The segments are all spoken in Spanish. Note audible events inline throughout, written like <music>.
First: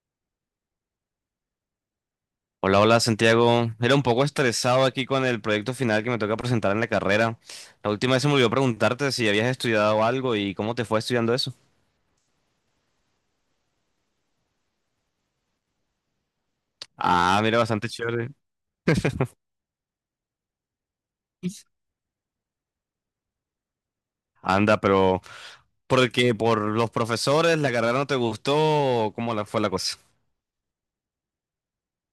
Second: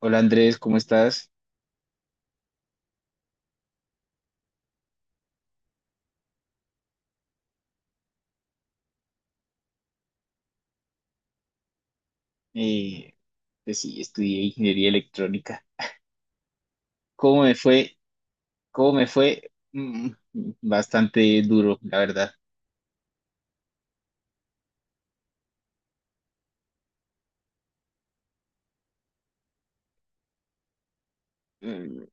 Hola Andrés, ¿cómo estás? Hola, hola Santiago. Era un poco estresado aquí con el proyecto final que me toca presentar en la carrera. La última vez se me olvidó preguntarte si habías estudiado algo y cómo te fue estudiando eso. Eh, pues sí, estudié ingeniería electrónica. Ah, ¿Cómo me mira, bastante fue? chévere. ¿Cómo me fue? Bastante duro, la verdad. Anda, pero ¿por qué? ¿Por los profesores? ¿La carrera no te gustó? O ¿cómo fue la cosa? Mm,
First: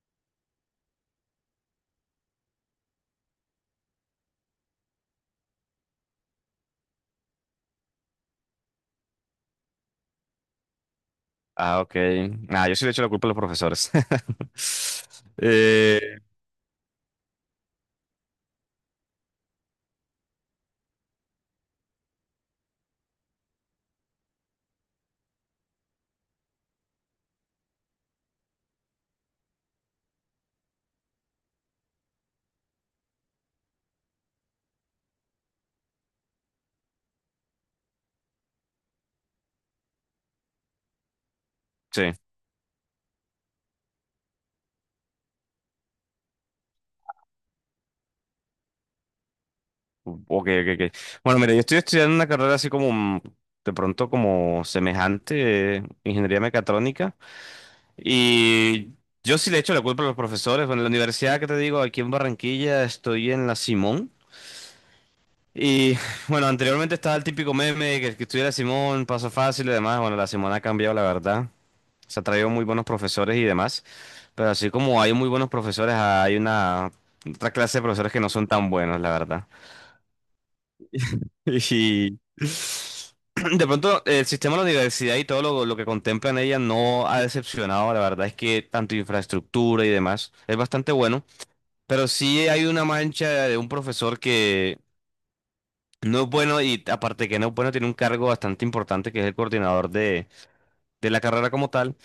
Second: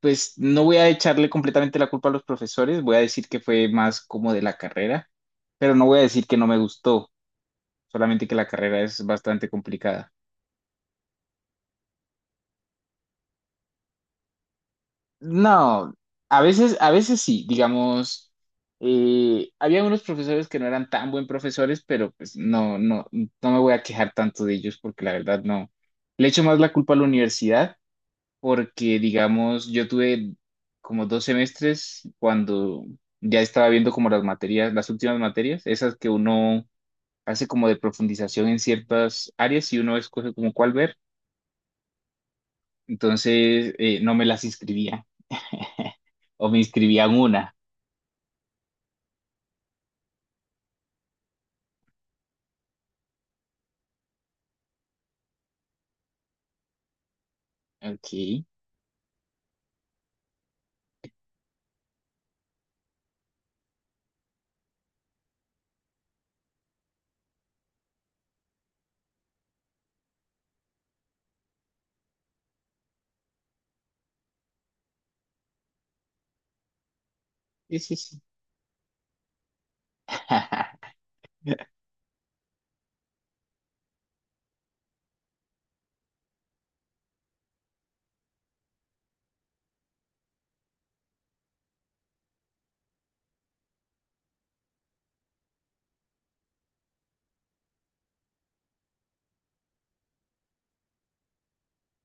Pues no voy a echarle completamente la culpa a los profesores, voy a decir que fue más como de la carrera, pero no voy a decir que no me gustó, solamente que la carrera es bastante complicada. Ah, ok. Ah, yo sí le echo la culpa a los profesores. <laughs> No, Eh, a veces sí, digamos, había unos profesores que no eran tan buen profesores, pero pues no, no, no me voy a quejar tanto de ellos porque la verdad no. Le echo más la culpa a la universidad porque, digamos, yo tuve como dos semestres cuando ya estaba viendo como las materias, las últimas materias, esas que uno hace como de profundización en ciertas áreas y uno escoge como cuál ver, sí. entonces no me las inscribía <laughs> o me inscribía en una. Ok, ok, ok. Bueno, mira, yo estoy estudiando una carrera así como de pronto como semejante, ingeniería mecatrónica. Ok, sí, Y yo sí le echo la culpa a los profesores. Bueno, en la universidad que te digo, aquí en Barranquilla, estoy en la Simón. Y <laughs> bueno, anteriormente estaba el típico meme de que el que estudia Simón, paso fácil y demás. Bueno, la Simón ha cambiado, la verdad. Se ha traído muy buenos profesores y demás. Pero así como hay muy buenos profesores, hay una otra clase de sí, profesores que sí. no son tan buenos, la verdad. <laughs> <laughs> Y de pronto el sistema de la universidad y todo lo que contempla en ella no ha decepcionado. La verdad es que tanto infraestructura y demás es bastante bueno. Pero sí hay una mancha de un profesor que no es bueno, y aparte que no es bueno tiene un cargo bastante importante, que es el coordinador de la carrera como tal.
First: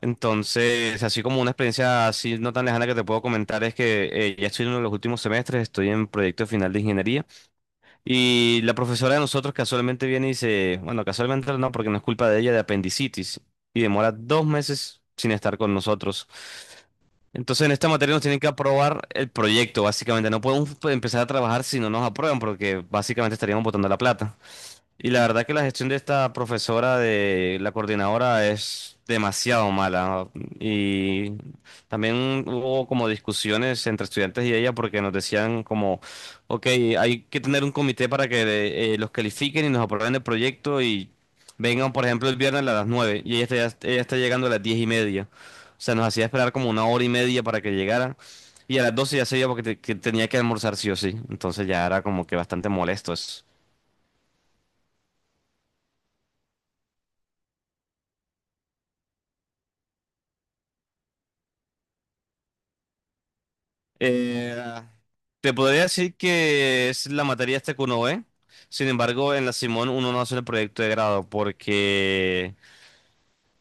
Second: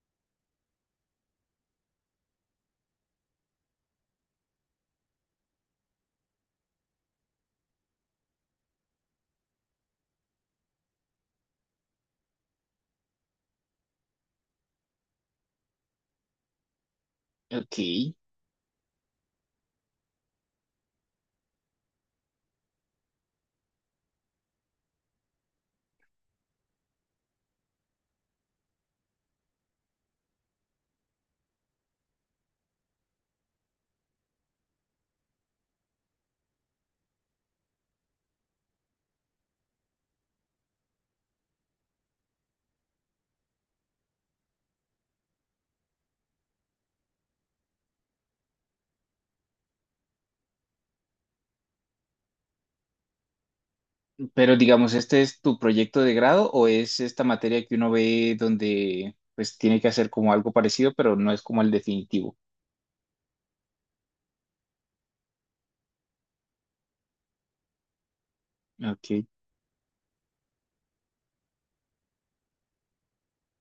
Entonces, así como una experiencia así no tan lejana que te puedo comentar, es que ya estoy en uno de los últimos semestres, estoy en proyecto final de ingeniería. Y la profesora de nosotros casualmente viene y dice, bueno, casualmente no, porque no es culpa de ella, de apendicitis. Y demora dos meses sin estar con nosotros. Entonces en Ok, esta materia nos tienen que aprobar el proyecto, básicamente. No podemos empezar a trabajar si no nos aprueban, porque básicamente estaríamos botando la plata. Y la verdad que la gestión de esta profesora, de la coordinadora, es demasiado mala, ¿no? Y también hubo como discusiones entre estudiantes y ella, porque nos decían como, ok, hay que tener un comité para que los califiquen y nos aprueben el proyecto, y vengan, por ejemplo, el viernes a las nueve, y ella está llegando a las 10 y media. O sea, nos hacía esperar como una hora y media para que llegara. Y a las 12 ya se iba porque que tenía que almorzar sí o sí. Entonces ya era como que bastante molesto eso. pero digamos, ¿este es tu proyecto de grado o es esta materia que uno ve donde pues tiene que hacer como algo parecido, pero no es como el definitivo? Eh, Te podría decir que es la materia esta que uno ve. Sin Ok, embargo, en la Simón uno no hace el proyecto de grado porque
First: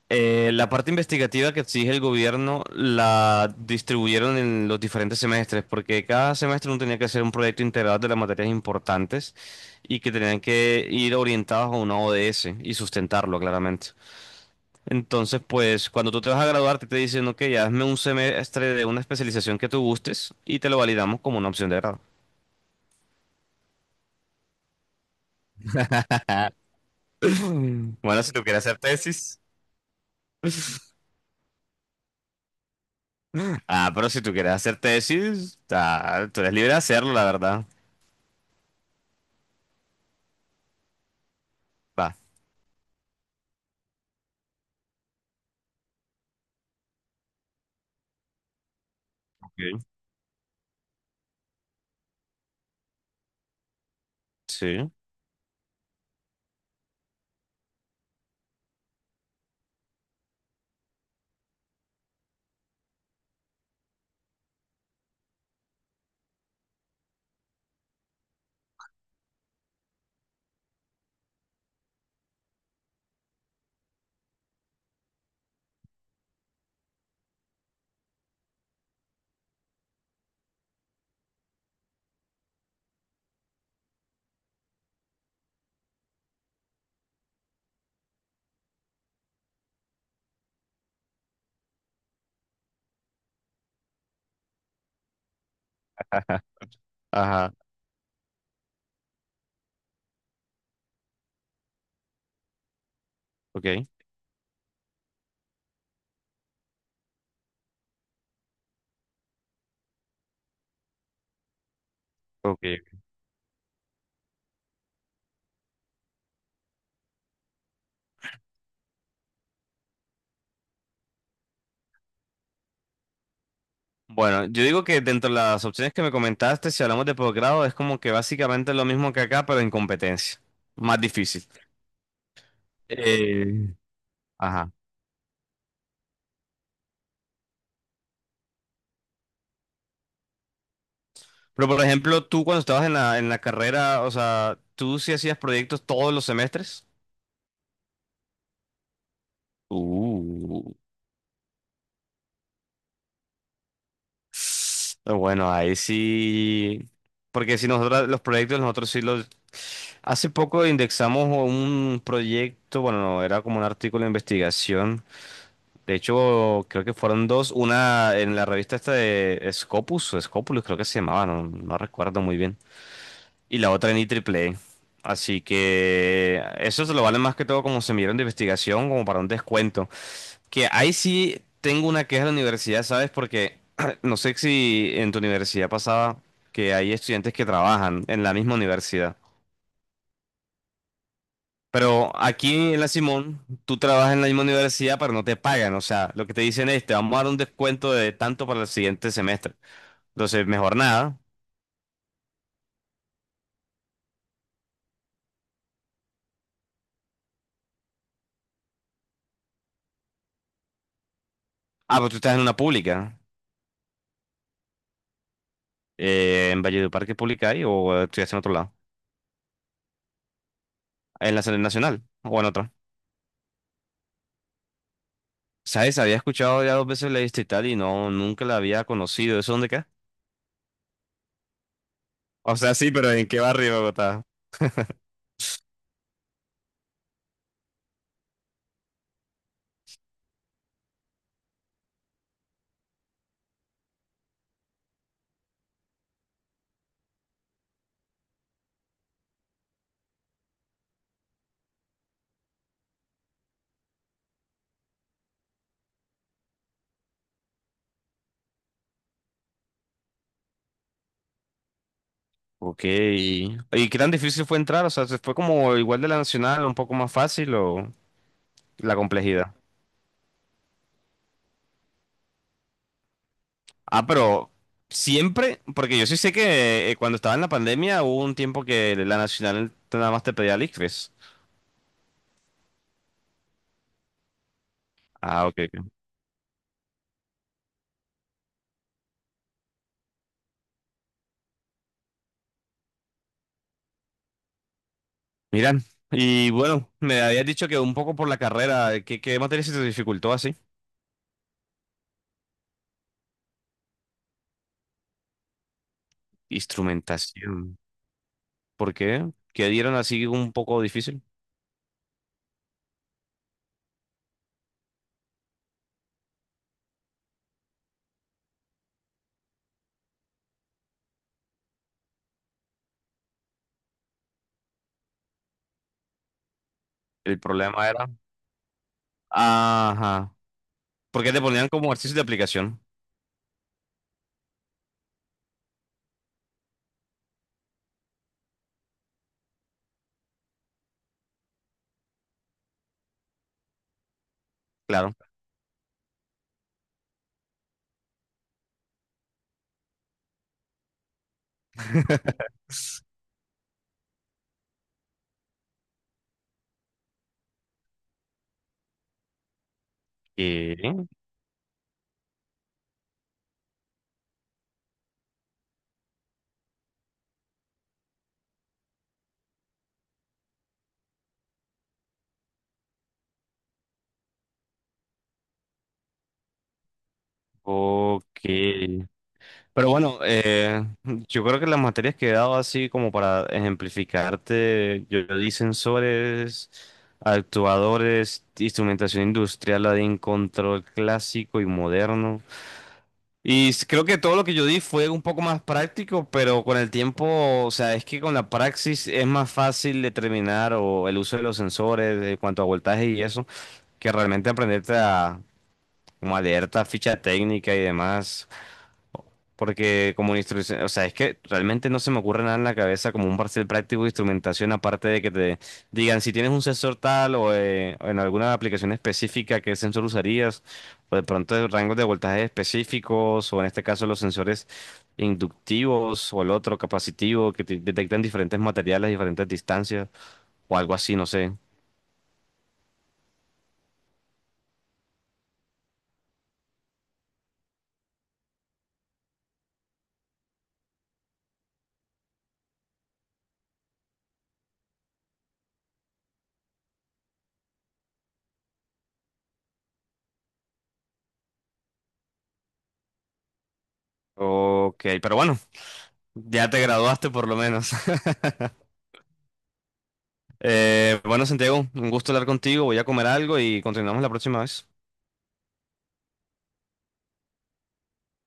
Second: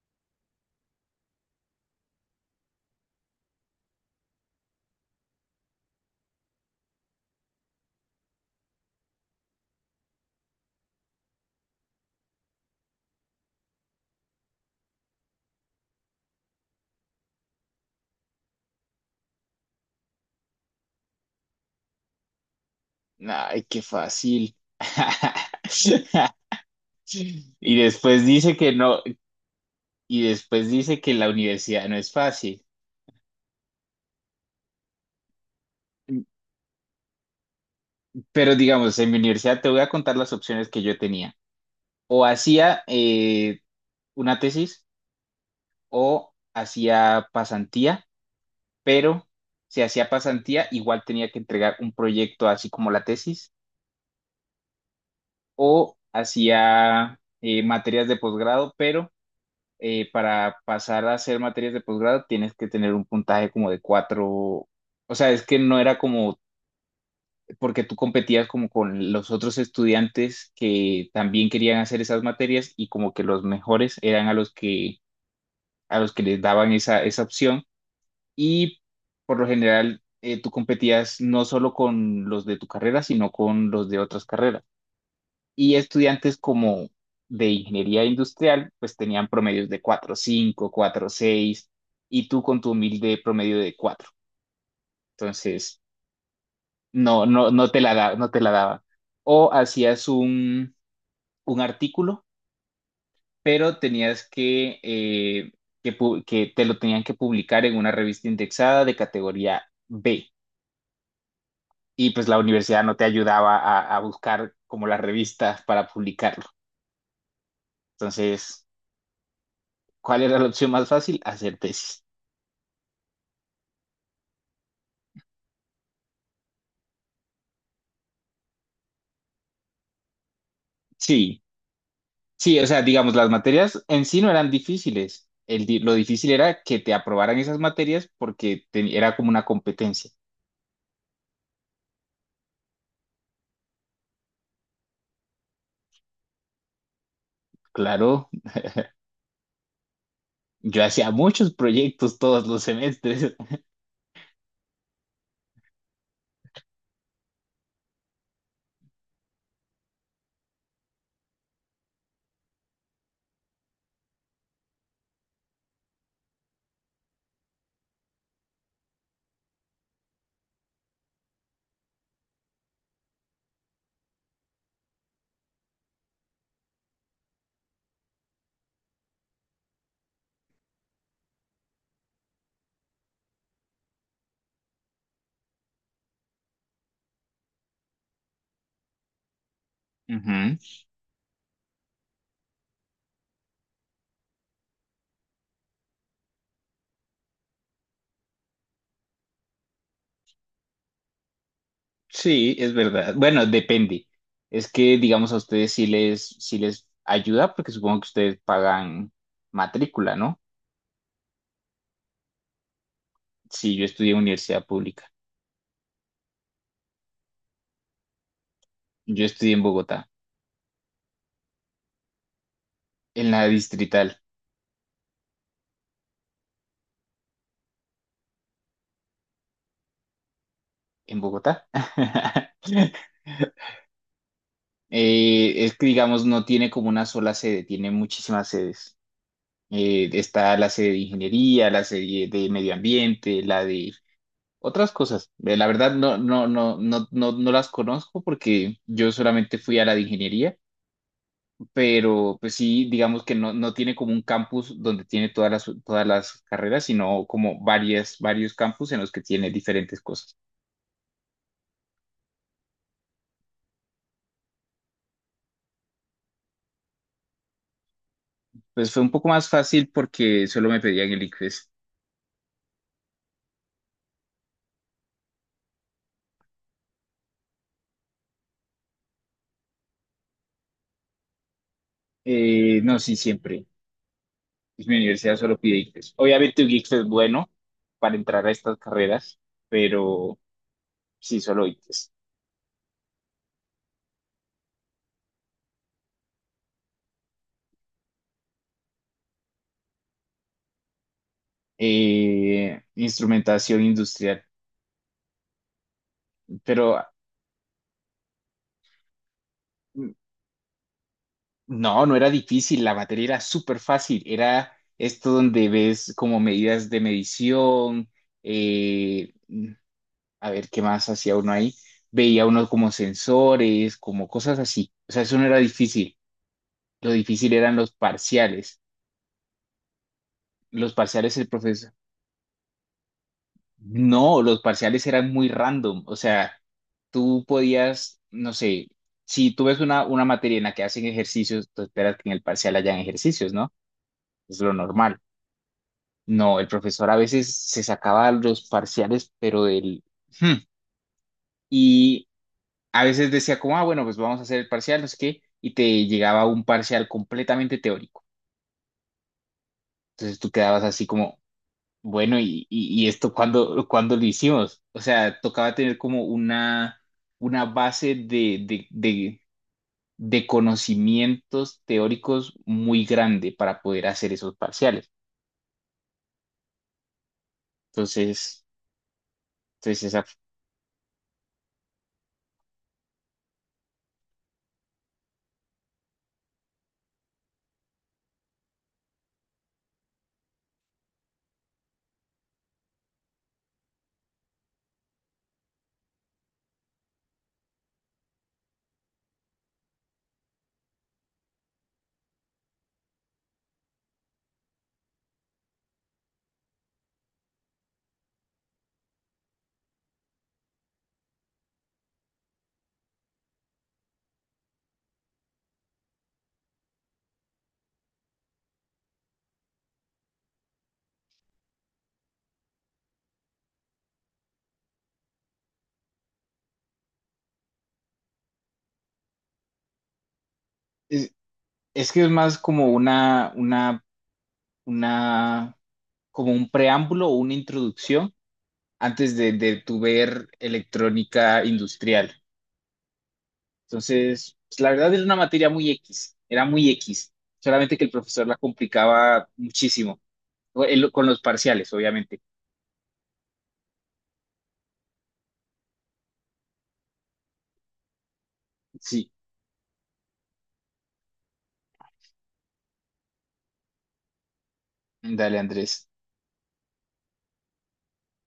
la parte investigativa que exige el gobierno la distribuyeron en los diferentes semestres, porque cada semestre uno tenía que hacer un proyecto integral de las materias importantes y que tenían que ir orientados a una ODS y sustentarlo claramente. Entonces, pues cuando tú te vas a graduarte te dicen, ok, hazme un semestre de una especialización que tú gustes y te lo validamos como una opción de grado. ay, qué fácil. <laughs> <laughs> Y Mm. Bueno, después si tú dice quieres que hacer no, tesis. y después dice que la universidad no es fácil. Ah, pero si tú quieres hacer tesis, ah, tú eres libre de hacerlo, la verdad. Pero digamos, en mi universidad te voy a contar las opciones que yo tenía. Va. O hacía una tesis o hacía pasantía, pero Ok. si hacía pasantía, igual tenía que entregar un proyecto así como la tesis, Sí. o hacía materias de posgrado, pero para pasar a hacer materias de posgrado tienes que tener un puntaje como de cuatro, o sea, es que no era como, porque tú competías como con los otros estudiantes que también querían hacer esas materias y como que los mejores eran a los que les daban esa, esa opción, y por lo general tú competías no solo con los de tu carrera, sino con los de otras carreras. Y estudiantes como de ingeniería industrial, pues tenían promedios de cuatro cinco cuatro seis, y tú con tu humilde promedio de cuatro. Entonces, <laughs> no, Ajá. no, Ajá. no te la da, no te la daba. O hacías un artículo, Ok, pero tenías que, que te lo tenían que publicar en una revista indexada de categoría B. Y pues la universidad ok. no te ayudaba a buscar como las revistas para publicarlo. Entonces, ¿cuál era la opción más fácil? Hacer tesis. Bueno, yo digo que dentro de las opciones que me comentaste, si hablamos de posgrado, es como que básicamente lo mismo que acá, pero en competencia. Más Sí, difícil. sí, o sea, digamos, las Eh, materias en sí no eran Ajá. difíciles. Lo difícil era que te aprobaran esas materias porque era como una competencia. Pero por ejemplo, tú cuando estabas en la carrera, o sea, ¿tú sí hacías proyectos todos los semestres? Claro, Uh. yo hacía muchos proyectos todos los semestres. Bueno, ahí sí, porque si nosotros los proyectos, nosotros sí los... Hace poco indexamos un proyecto, bueno, no, era como un artículo de investigación. De hecho, creo que fueron dos, una en la revista esta de Scopus, o Scopulus creo que se llamaba, no recuerdo muy bien. Y la otra en IEEE. Así que eso se lo vale más que todo como semillero de investigación, como para un descuento. Que ahí sí tengo una queja de la universidad, ¿sabes? Porque <clears throat> no sé si en tu universidad pasaba que hay estudiantes que trabajan en la misma universidad. <laughs> Ujú. Pero aquí en la Simón, tú trabajas en la misma universidad, pero no te pagan. O sea, lo que te dicen es, te vamos a dar un descuento de tanto para el siguiente semestre. Entonces, mejor nada. Sí, es verdad. Bueno, depende. Es que, digamos, a ustedes sí les ayuda porque supongo que ustedes pagan matrícula, ¿no? Ah, pero tú estás en una pública. Sí, yo estudié en universidad pública. ¿En Valledupar qué pública hay o estudias en otro lado? Yo estudié en Bogotá, ¿En la serie nacional o en otra? en la distrital, ¿Sabes? Había escuchado ya dos veces la distrital y no, nunca la había conocido. ¿Eso dónde queda? en Bogotá. O sea, sí, pero <laughs> ¿en qué barrio de Bogotá? Es que, digamos, no tiene como una sola sede, tiene muchísimas sedes. Está la sede de ingeniería, la sede de medio ambiente, la de otras cosas. La verdad, no, no, no, no, no, no las conozco porque yo solamente fui a la de ingeniería. Pero pues sí, digamos que no, no tiene como un campus donde tiene todas las carreras, sino como varias, varios campus en los que tiene diferentes cosas. Ok. ¿Y qué tan difícil fue entrar? O sea, ¿se ¿fue como igual de la nacional, un poco más fácil o Pues la fue un poco más complejidad? fácil porque solo me pedían el ICFES. Ah, pero siempre, porque yo sí sé que cuando estaba en la pandemia hubo un tiempo que la nacional nada más te pedía el ICFES. No, sí, siempre. Pues, mi universidad Ah, solo ok. pide Ok. ICFES. Obviamente un ICFES es bueno para entrar a estas carreras, pero sí, solo ICFES. Mira, y bueno, me habías dicho que un poco por la carrera, ¿qué materia se te dificultó así? Instrumentación industrial, pero... Instrumentación. ¿Por qué? Que dieron mm, así un poco difícil. no, no era difícil, la materia era súper fácil, era esto donde ves como medidas de medición, eh, a ver qué más hacía uno ahí, veía uno como sensores, como cosas así, o sea, eso no era difícil, lo El difícil eran problema era. Ajá. los Porque parciales te el ponían como profesor, ejercicio de aplicación. no, los parciales eran muy random, o sea, tú podías, no sé, si tú ves una materia en la que hacen ejercicios, tú esperas que en el parcial hayan ejercicios, ¿no? Es lo Claro. normal. No, el profesor a veces se sacaba los parciales, pero del... hmm, y <laughs> a veces decía como, ah, bueno, pues vamos a hacer el parcial, no sé qué, y te llegaba un parcial completamente teórico. Entonces tú quedabas Eh, así como, bueno, ¿y, y esto cuándo, cuándo lo hicimos? O sea, tocaba tener como una base de conocimientos teóricos muy grande para poder hacer esos parciales. ok. Entonces, Pero entonces bueno, esa... yo creo que las materias que he dado así como para ejemplificarte, yo di sensores, actuadores, instrumentación industrial, la de en control clásico y moderno. Y creo que todo lo que yo di fue un poco más práctico, pero con el tiempo, o sea, es que con la praxis es más fácil determinar o el uso de los sensores, de cuanto a voltaje y eso, que realmente aprenderte a, como a leer esta ficha técnica y demás. Porque como instrucción, o sea, es que realmente no se me ocurre nada en la cabeza como un parcial práctico de instrumentación, aparte de que te digan si tienes un sensor tal o en alguna aplicación específica qué sensor usarías, o de pronto rangos de voltaje específicos, o en este caso los sensores inductivos o el otro capacitivo que te detectan diferentes materiales, diferentes distancias, o algo así, no es- sé. es que es más como una, como un preámbulo o una introducción antes de tu ver electrónica industrial. Entonces, pues, la verdad era una materia muy X, era muy X, solamente que el profesor la complicaba muchísimo, con los parciales, obviamente. Ok, pero bueno, ya te graduaste por lo menos. <laughs> Sí, Bueno, Santiago, un gusto hablar contigo. Voy a comer algo y continuamos la próxima vez. dale, Andrés.